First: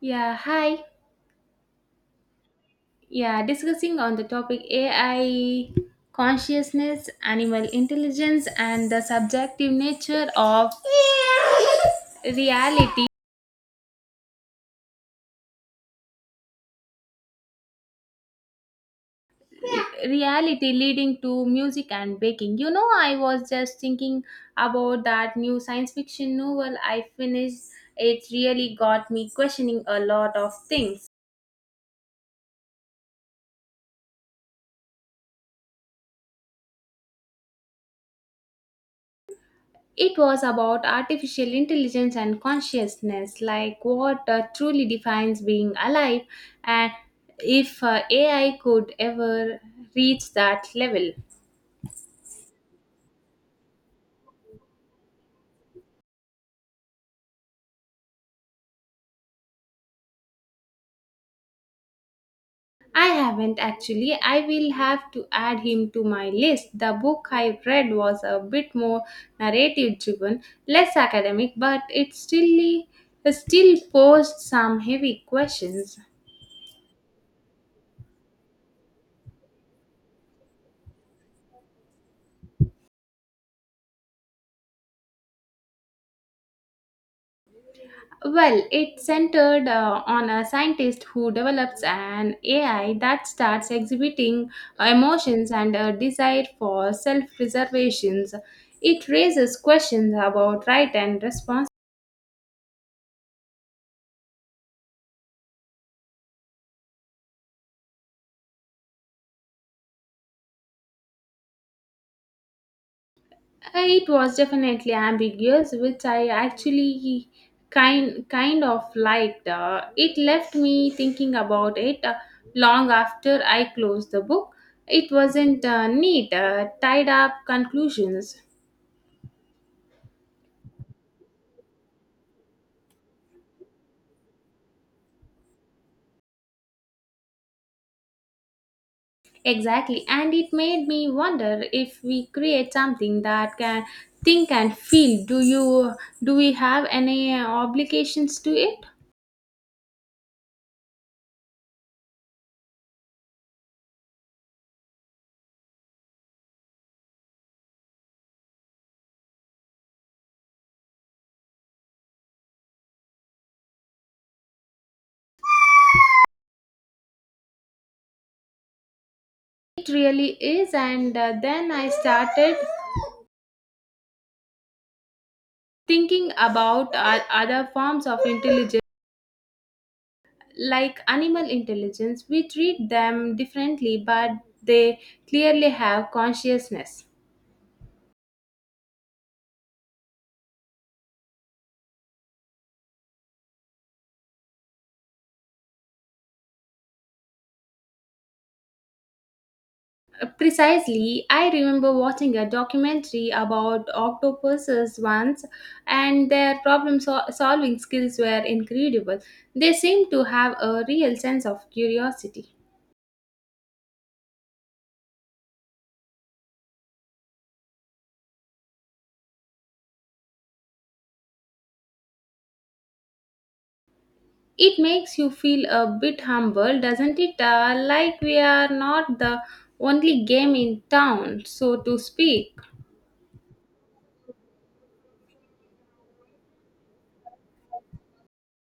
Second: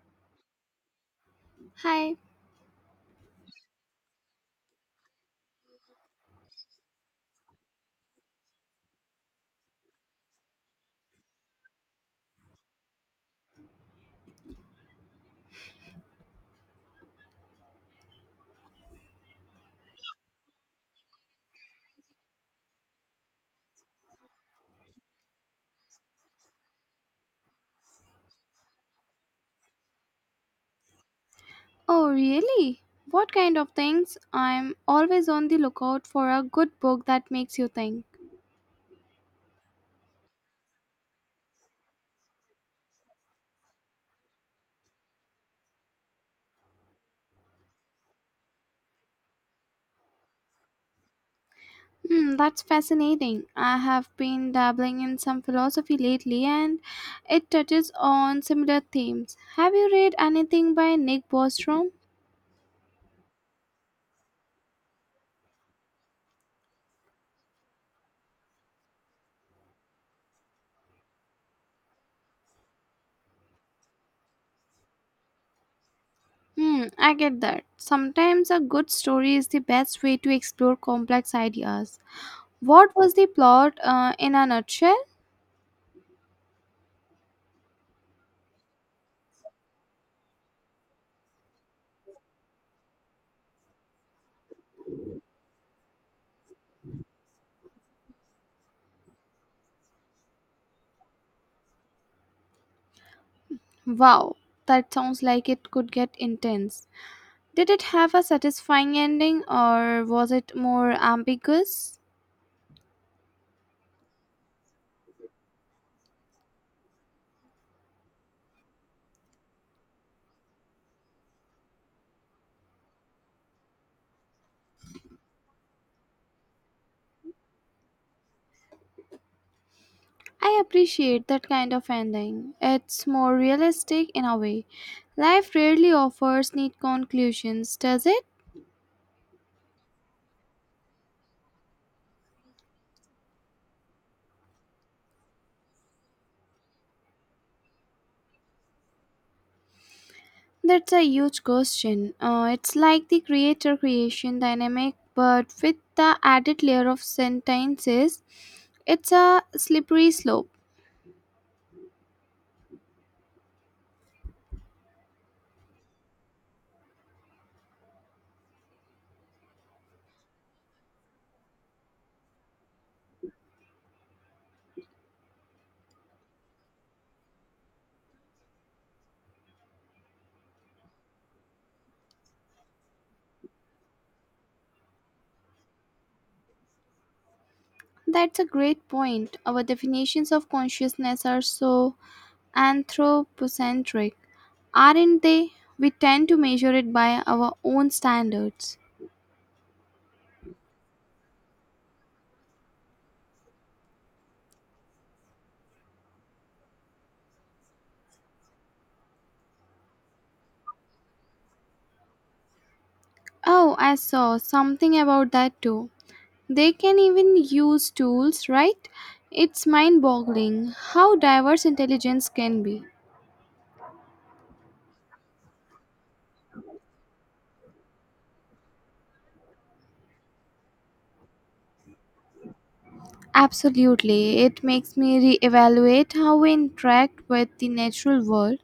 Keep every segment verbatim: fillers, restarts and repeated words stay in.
Yeah, hi. Hi. Yeah, discussing on the topic A I consciousness, animal intelligence, and the subjective nature of reality reality leading to music and baking you know i was just thinking about that new science fiction novel I finished. It really got me questioning a lot of things. Oh, really? What kind of things? I'm always on the lookout for a good book that makes you think. It was about artificial intelligence and consciousness, like what uh, truly defines being alive, and if uh, A I could ever reach that level. Hmm, that's fascinating. I have been dabbling in some philosophy lately, and it touches on similar themes. Have you read anything by Nick Bostrom? I haven't actually. I will have to add him to my list. The book I read was a bit more narrative driven, less academic, but it still, still posed some heavy questions. Hmm, I get that. Sometimes a good story is the best way to explore complex ideas. What was the plot uh, in a nutshell? Well, it centered uh, on a scientist who develops an A I that starts exhibiting uh, emotions and a desire for self preservations. It raises questions about right and response. Wow, that sounds like it could get intense. Did it have a satisfying ending, or was it more ambiguous? Uh, It was definitely ambiguous, which I actually kind kind of liked. Uh, it left me thinking about it uh, long after I closed the book. It wasn't uh, neat, uh, tied up conclusions. I appreciate that kind of ending. It's more realistic in a way. Life rarely offers neat conclusions, does it? Exactly. And it made me wonder if we create something that can think and feel, do you do we have any uh, obligations to it? That's a huge question. Uh, it's like the creator creation dynamic, but with the added layer of sentences, it's a slippery slope. It really is. And uh, then I started thinking about uh, other forms of intelligence, like animal intelligence. We treat them differently, but they clearly have consciousness. That's a great point. Our definitions of consciousness are so anthropocentric, aren't they? We tend to measure it by our own standards. Precisely, I remember watching a documentary about octopuses once, and their problem sol- solving skills were incredible. They seem to have a real sense of curiosity. Oh, I saw something about that too. They can even use tools, right? It's mind boggling how diverse intelligence can be. It makes you feel a bit humble, doesn't it? Uh, like we are not the only game in town, so to speak. Absolutely, it makes me re evaluate how we interact with the natural world.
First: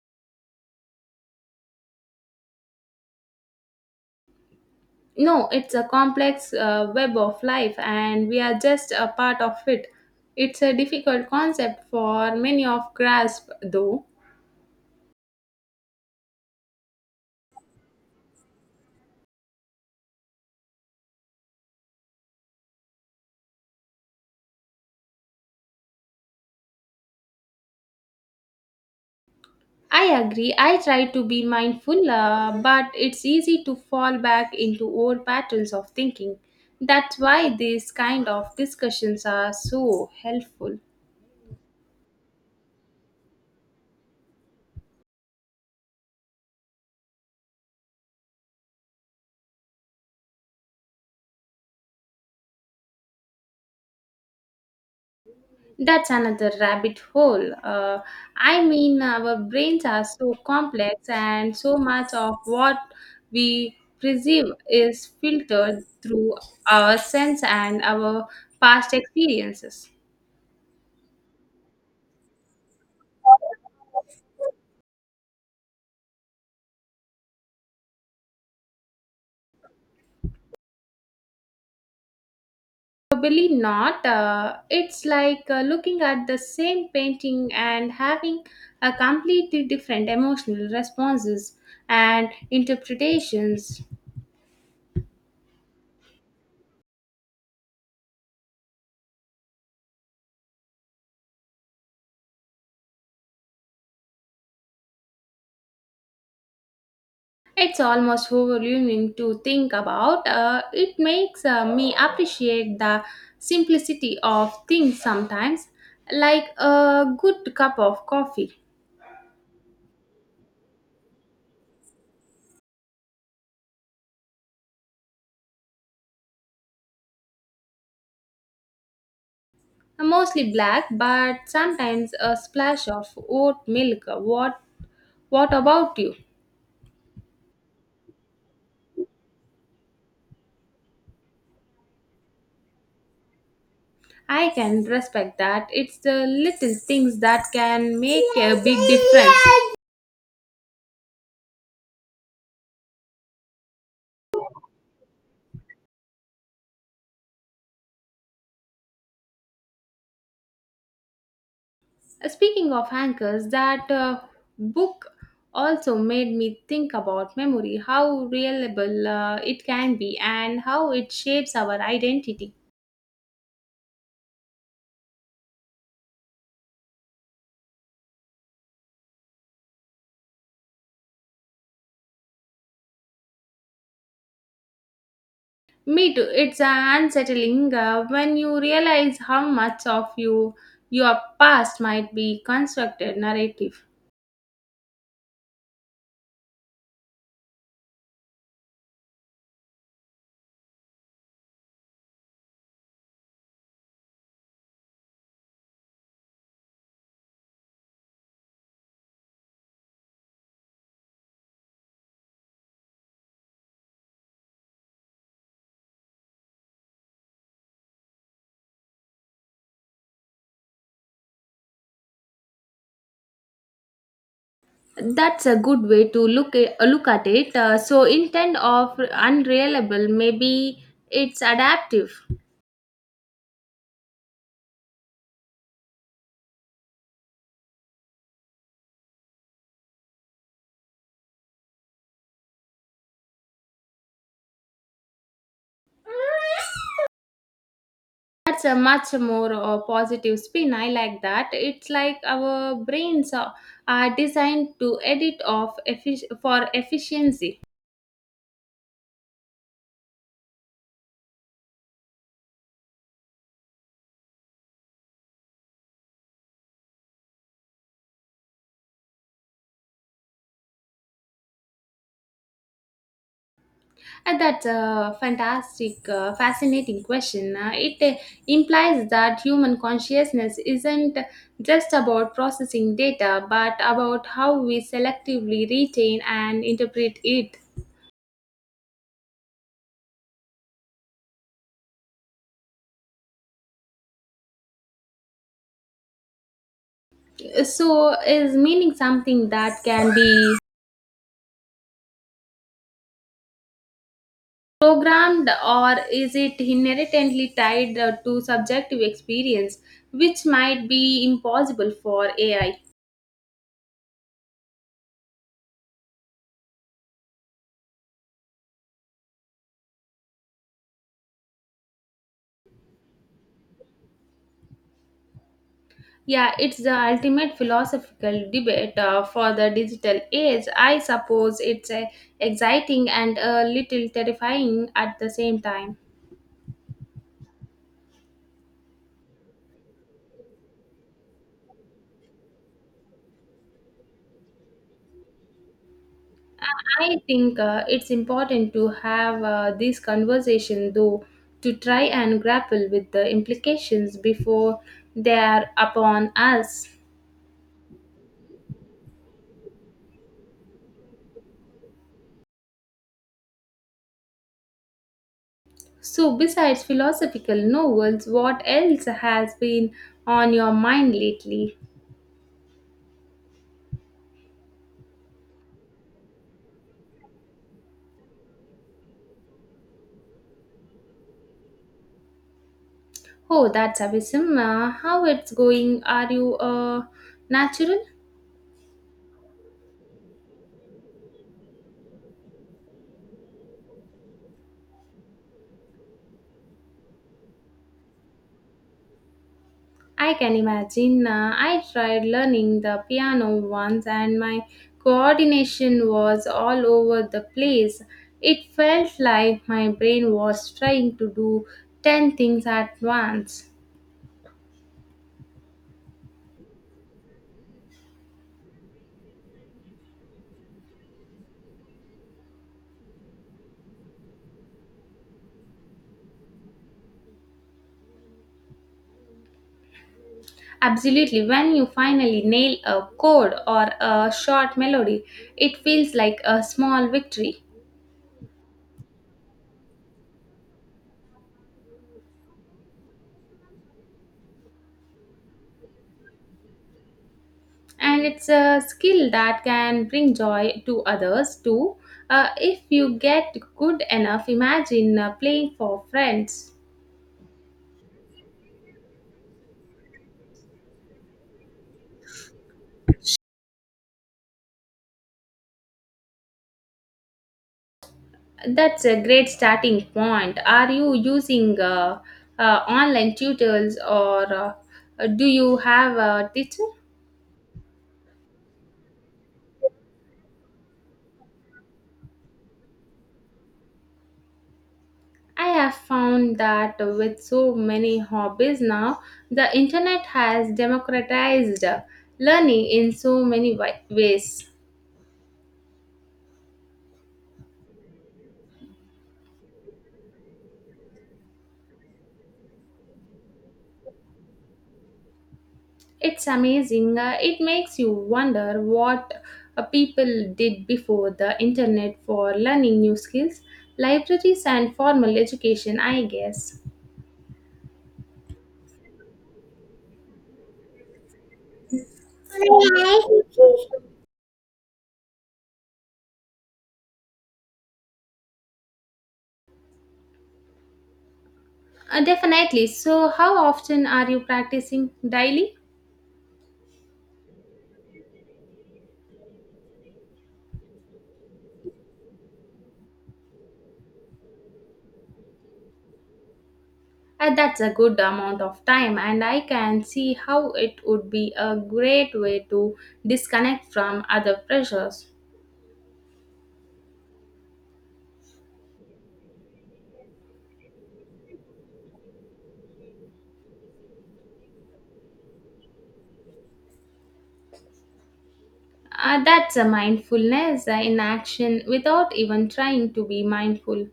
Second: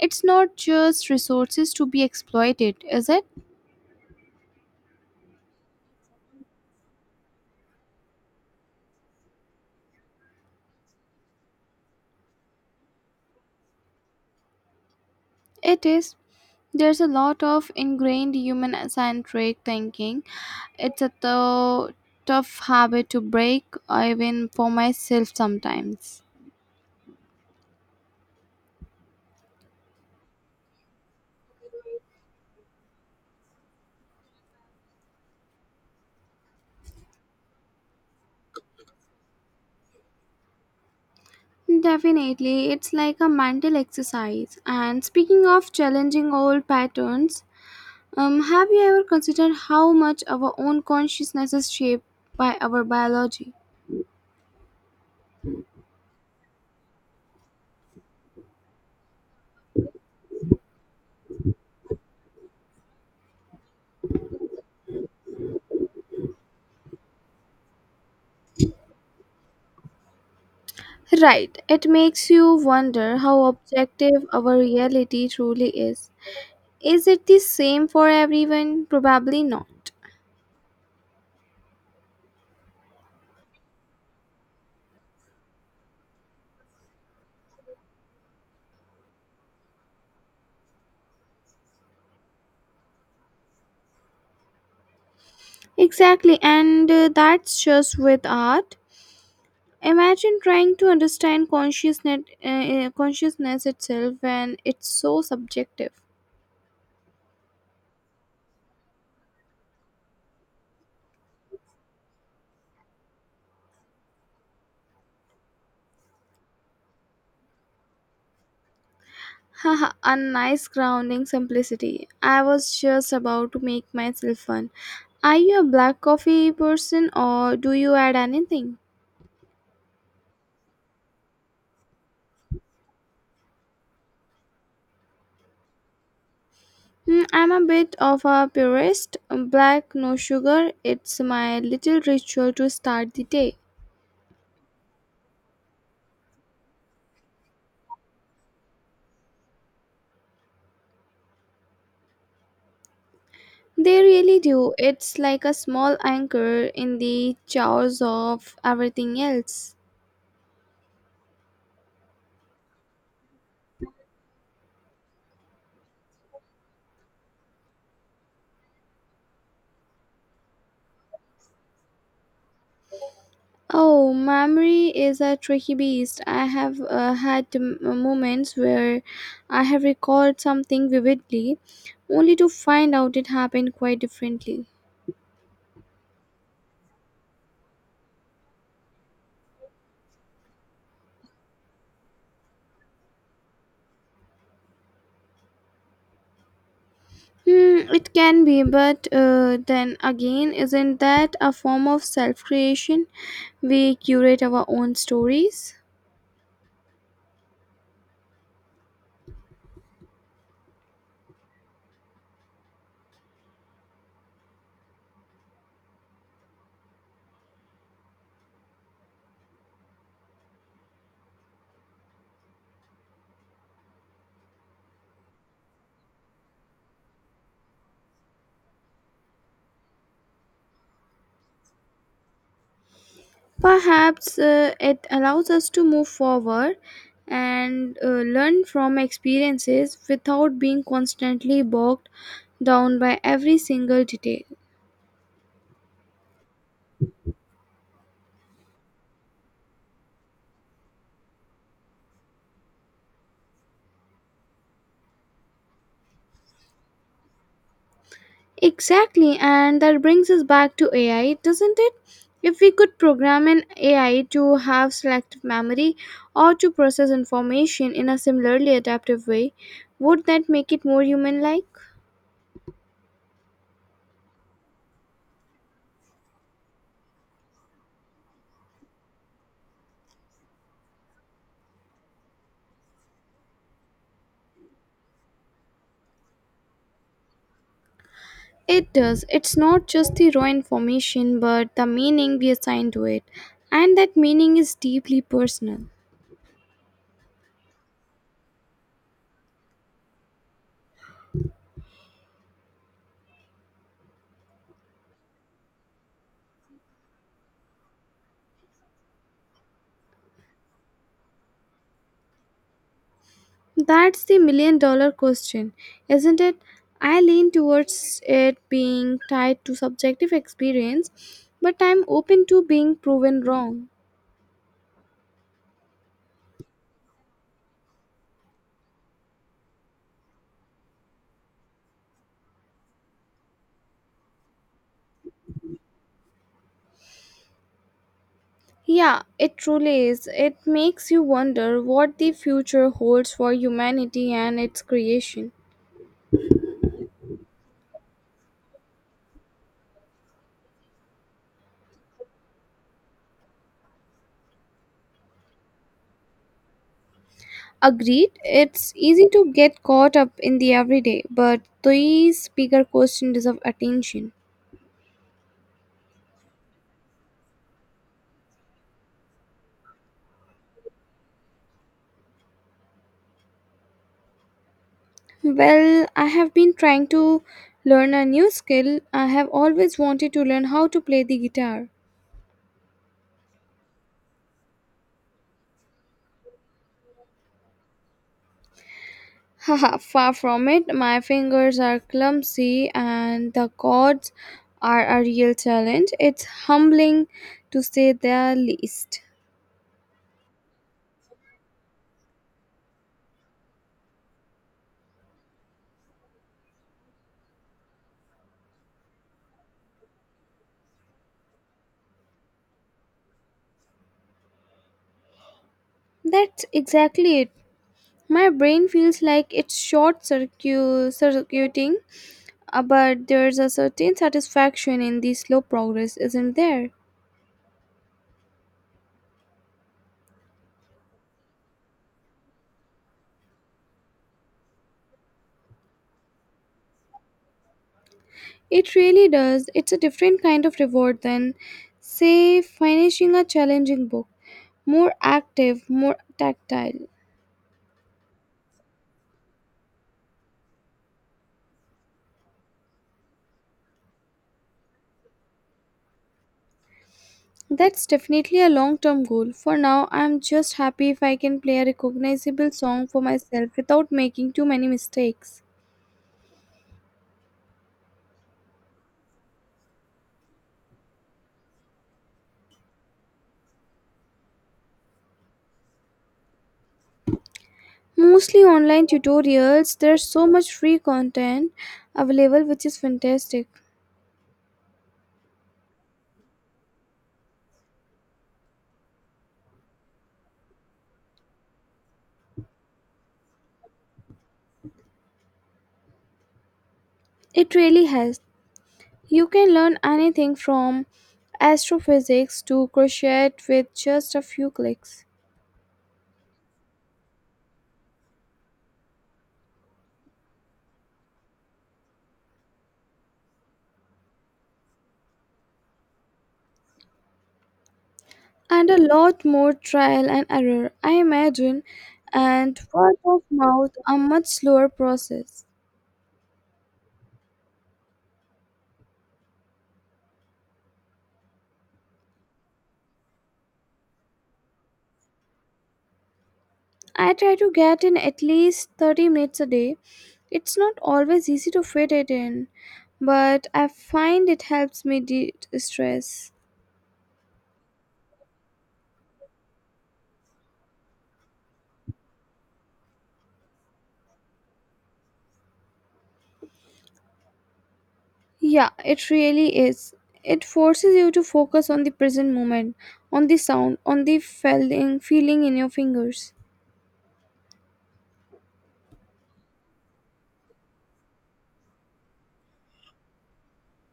It's not just resources to be exploited, is it? No, it's a complex uh, web of life, and we are just a part of it. It's a difficult concept for many of grasp, though. It is. There's a lot of ingrained human centric thinking. It's a tou- tough habit to break, even for myself sometimes. I agree. I try to be mindful, uh, but it's easy to fall back into old patterns of thinking. That's why these kind of discussions are so helpful. Definitely, it's like a mental exercise. And speaking of challenging old patterns, um, have you ever considered how much our own consciousness is shaped by our biology? That's another rabbit hole. Uh, I mean, our brains are so complex, and so much of what we perceive is filtered through our sense and our past experiences. Right, it makes you wonder how objective our reality truly is. Is it the same for everyone? Probably not. Probably not. Uh, it's like uh, looking at the same painting and having a completely different emotional responses and interpretations. Exactly, and uh, that's just with art. Imagine trying to understand consciousness, uh, uh, consciousness itself when it's so subjective. It's almost overwhelming to think about. Uh, it makes uh, me appreciate the simplicity of things sometimes, like a good cup of coffee. Haha, a nice grounding simplicity. I was just about to make myself fun. Are you a black coffee person, or do you add anything? Mostly black, but sometimes a splash of oat milk. What, what about you? Hmm, I'm a bit of a purist. Black, no sugar. It's my little ritual to start the day. I can respect that. It's the little things that can make a big difference. They really do. It's like a small anchor in the chaos of everything else. Speaking of anchors, that uh, book also made me think about memory, how reliable uh, it can be, and how it shapes our identity. Oh, memory is a tricky beast. I have uh, had m- uh, moments where I have recalled something vividly, only to find out it happened quite differently. Me too. It's uh, unsettling uh, when you realize how much of you your past might be constructed narrative. Hmm, it can be, but uh, then again, isn't that a form of self creation? We curate our own stories. That's a good way to look at, uh, look at it. Uh, so intent of unreliable, maybe it's adaptive. Perhaps uh, it allows us to move forward and uh, learn from experiences without being constantly bogged down by every single detail. That's a much more uh, positive spin. I like that. It's like our brains are, are designed to edit off effic- for efficiency. Exactly, and that brings us back to A I, doesn't it? If we could program an A I to have selective memory, or to process information in a similarly adaptive way, would that make it more human like? Uh, That's a fantastic, uh, fascinating question. Uh, it uh, implies that human consciousness isn't just about processing data, but about how we selectively retain and interpret it. It does. It's not just the raw information, but the meaning we assign to it, and that meaning is deeply personal. So, is meaning something that can be programmed, or is it inherently tied uh, to subjective experience, which might be impossible for A I? That's the million dollar question, isn't it? I lean towards it being tied to subjective experience, but I'm open to being proven wrong. Yeah, it's the ultimate philosophical debate uh, for the digital age. I suppose it's uh, exciting and a little terrifying at the same time. Yeah, it truly is. It makes you wonder what the future holds for humanity and its creation. I think uh, it's important to have uh, this conversation, though, to try and grapple with the implications before they are upon us. Agreed, it's easy to get caught up in the everyday, but these bigger questions deserve attention. So, besides philosophical novels, what else has been on your mind lately? Well, I have been trying to learn a new skill. I have always wanted to learn how to play the guitar. Oh, that's awesome. Uh, how it's going? Are you a natural? Haha, far from it. My fingers are clumsy and the chords are a real challenge. It's humbling, to say the least. I can imagine. Uh, I tried learning the piano once and my coordination was all over the place. It felt like my brain was trying to do ten things at once. That's exactly it. My brain feels like it's short circu- circuiting, uh, but there's a certain satisfaction in the slow progress, isn't there? Absolutely, when you finally nail a chord or a short melody, it feels like a small victory. It really does. It's a different kind of reward than, say, finishing a challenging book. More active, more tactile. And it's a skill that can bring joy to others too, uh, if you get good enough, imagine uh, playing for friends. That's definitely a long term goal. For now, I'm just happy if I can play a recognizable song for myself without making too many mistakes. That's a great starting point. Are you using uh, uh, online tutors, or uh, uh, do you have a teacher? Mostly online tutorials, there's so much free content available, which is fantastic. I have found that with so many hobbies now, the internet has democratized uh, learning in so many wi- ways. It really has. You can learn anything from astrophysics to crochet with just a few clicks. It's amazing. Uh, it makes you wonder what uh, people did before the internet for learning new skills, libraries, and formal education, I guess. And a lot more trial and error, I imagine, and word of mouth, a much slower process. Uh, definitely. So, how often are you practicing daily? I try to get in at least thirty minutes a day. It's not always easy to fit it in, but I find it helps me de stress. Uh, that's a good amount of time, and I can see how it would be a great way to disconnect from other pressures. Yeah, it really is. It forces you to focus on the present moment, on the sound, on the feeling, feeling in your fingers. Uh, that's a mindfulness uh, in action without even trying to be mindful.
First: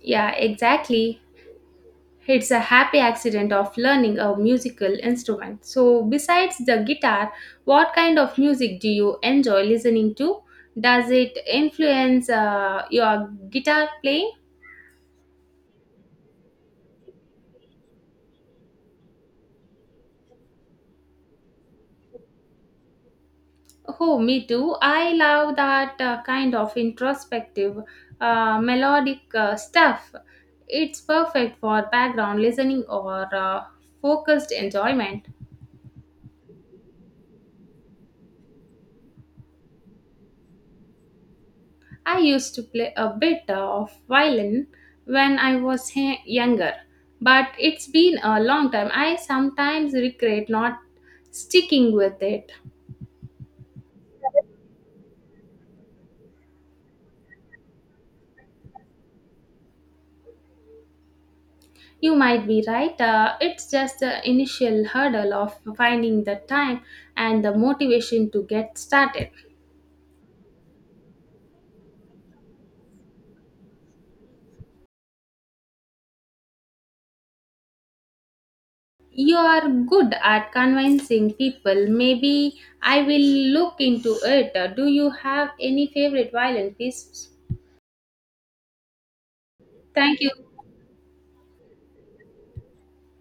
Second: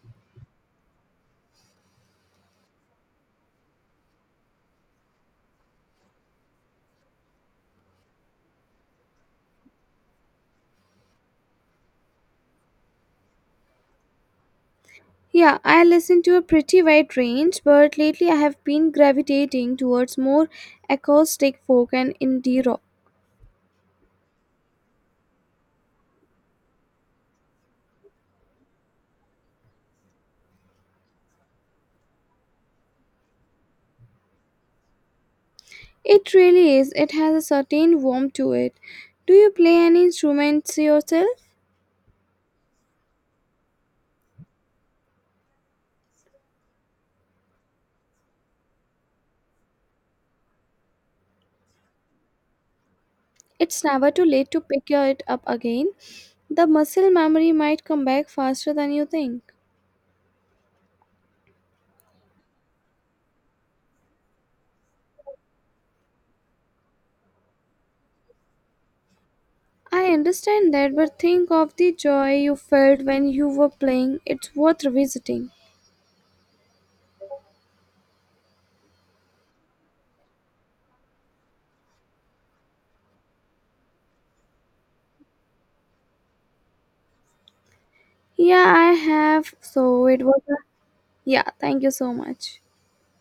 Yeah, exactly. It's a happy accident of learning a musical instrument. So, besides the guitar, what kind of music do you enjoy listening to? Does it influence uh, your guitar playing? Yeah, I listen to a pretty wide range, but lately I have been gravitating towards more acoustic folk and indie rock. Oh, me too. I love that uh, kind of introspective, uh, melodic uh, stuff. It's perfect for background listening or uh, focused enjoyment. It really is, it has a certain warmth to it. Do you play any instruments yourself? I used to play a bit of violin when I was he- younger, but it's been a long time. I sometimes regret not sticking with it. It's never too late to pick it up again. The muscle memory might come back faster than you think. You might be right, uh, it's just the initial hurdle of finding the time and the motivation to get started. I understand that, but think of the joy you felt when you were playing. It's worth revisiting. You are good at convincing people. Maybe I will look into it. Uh, Do you have any favorite violin pieces? Yeah, I have. So Thank it was. you. A- yeah, thank you so much.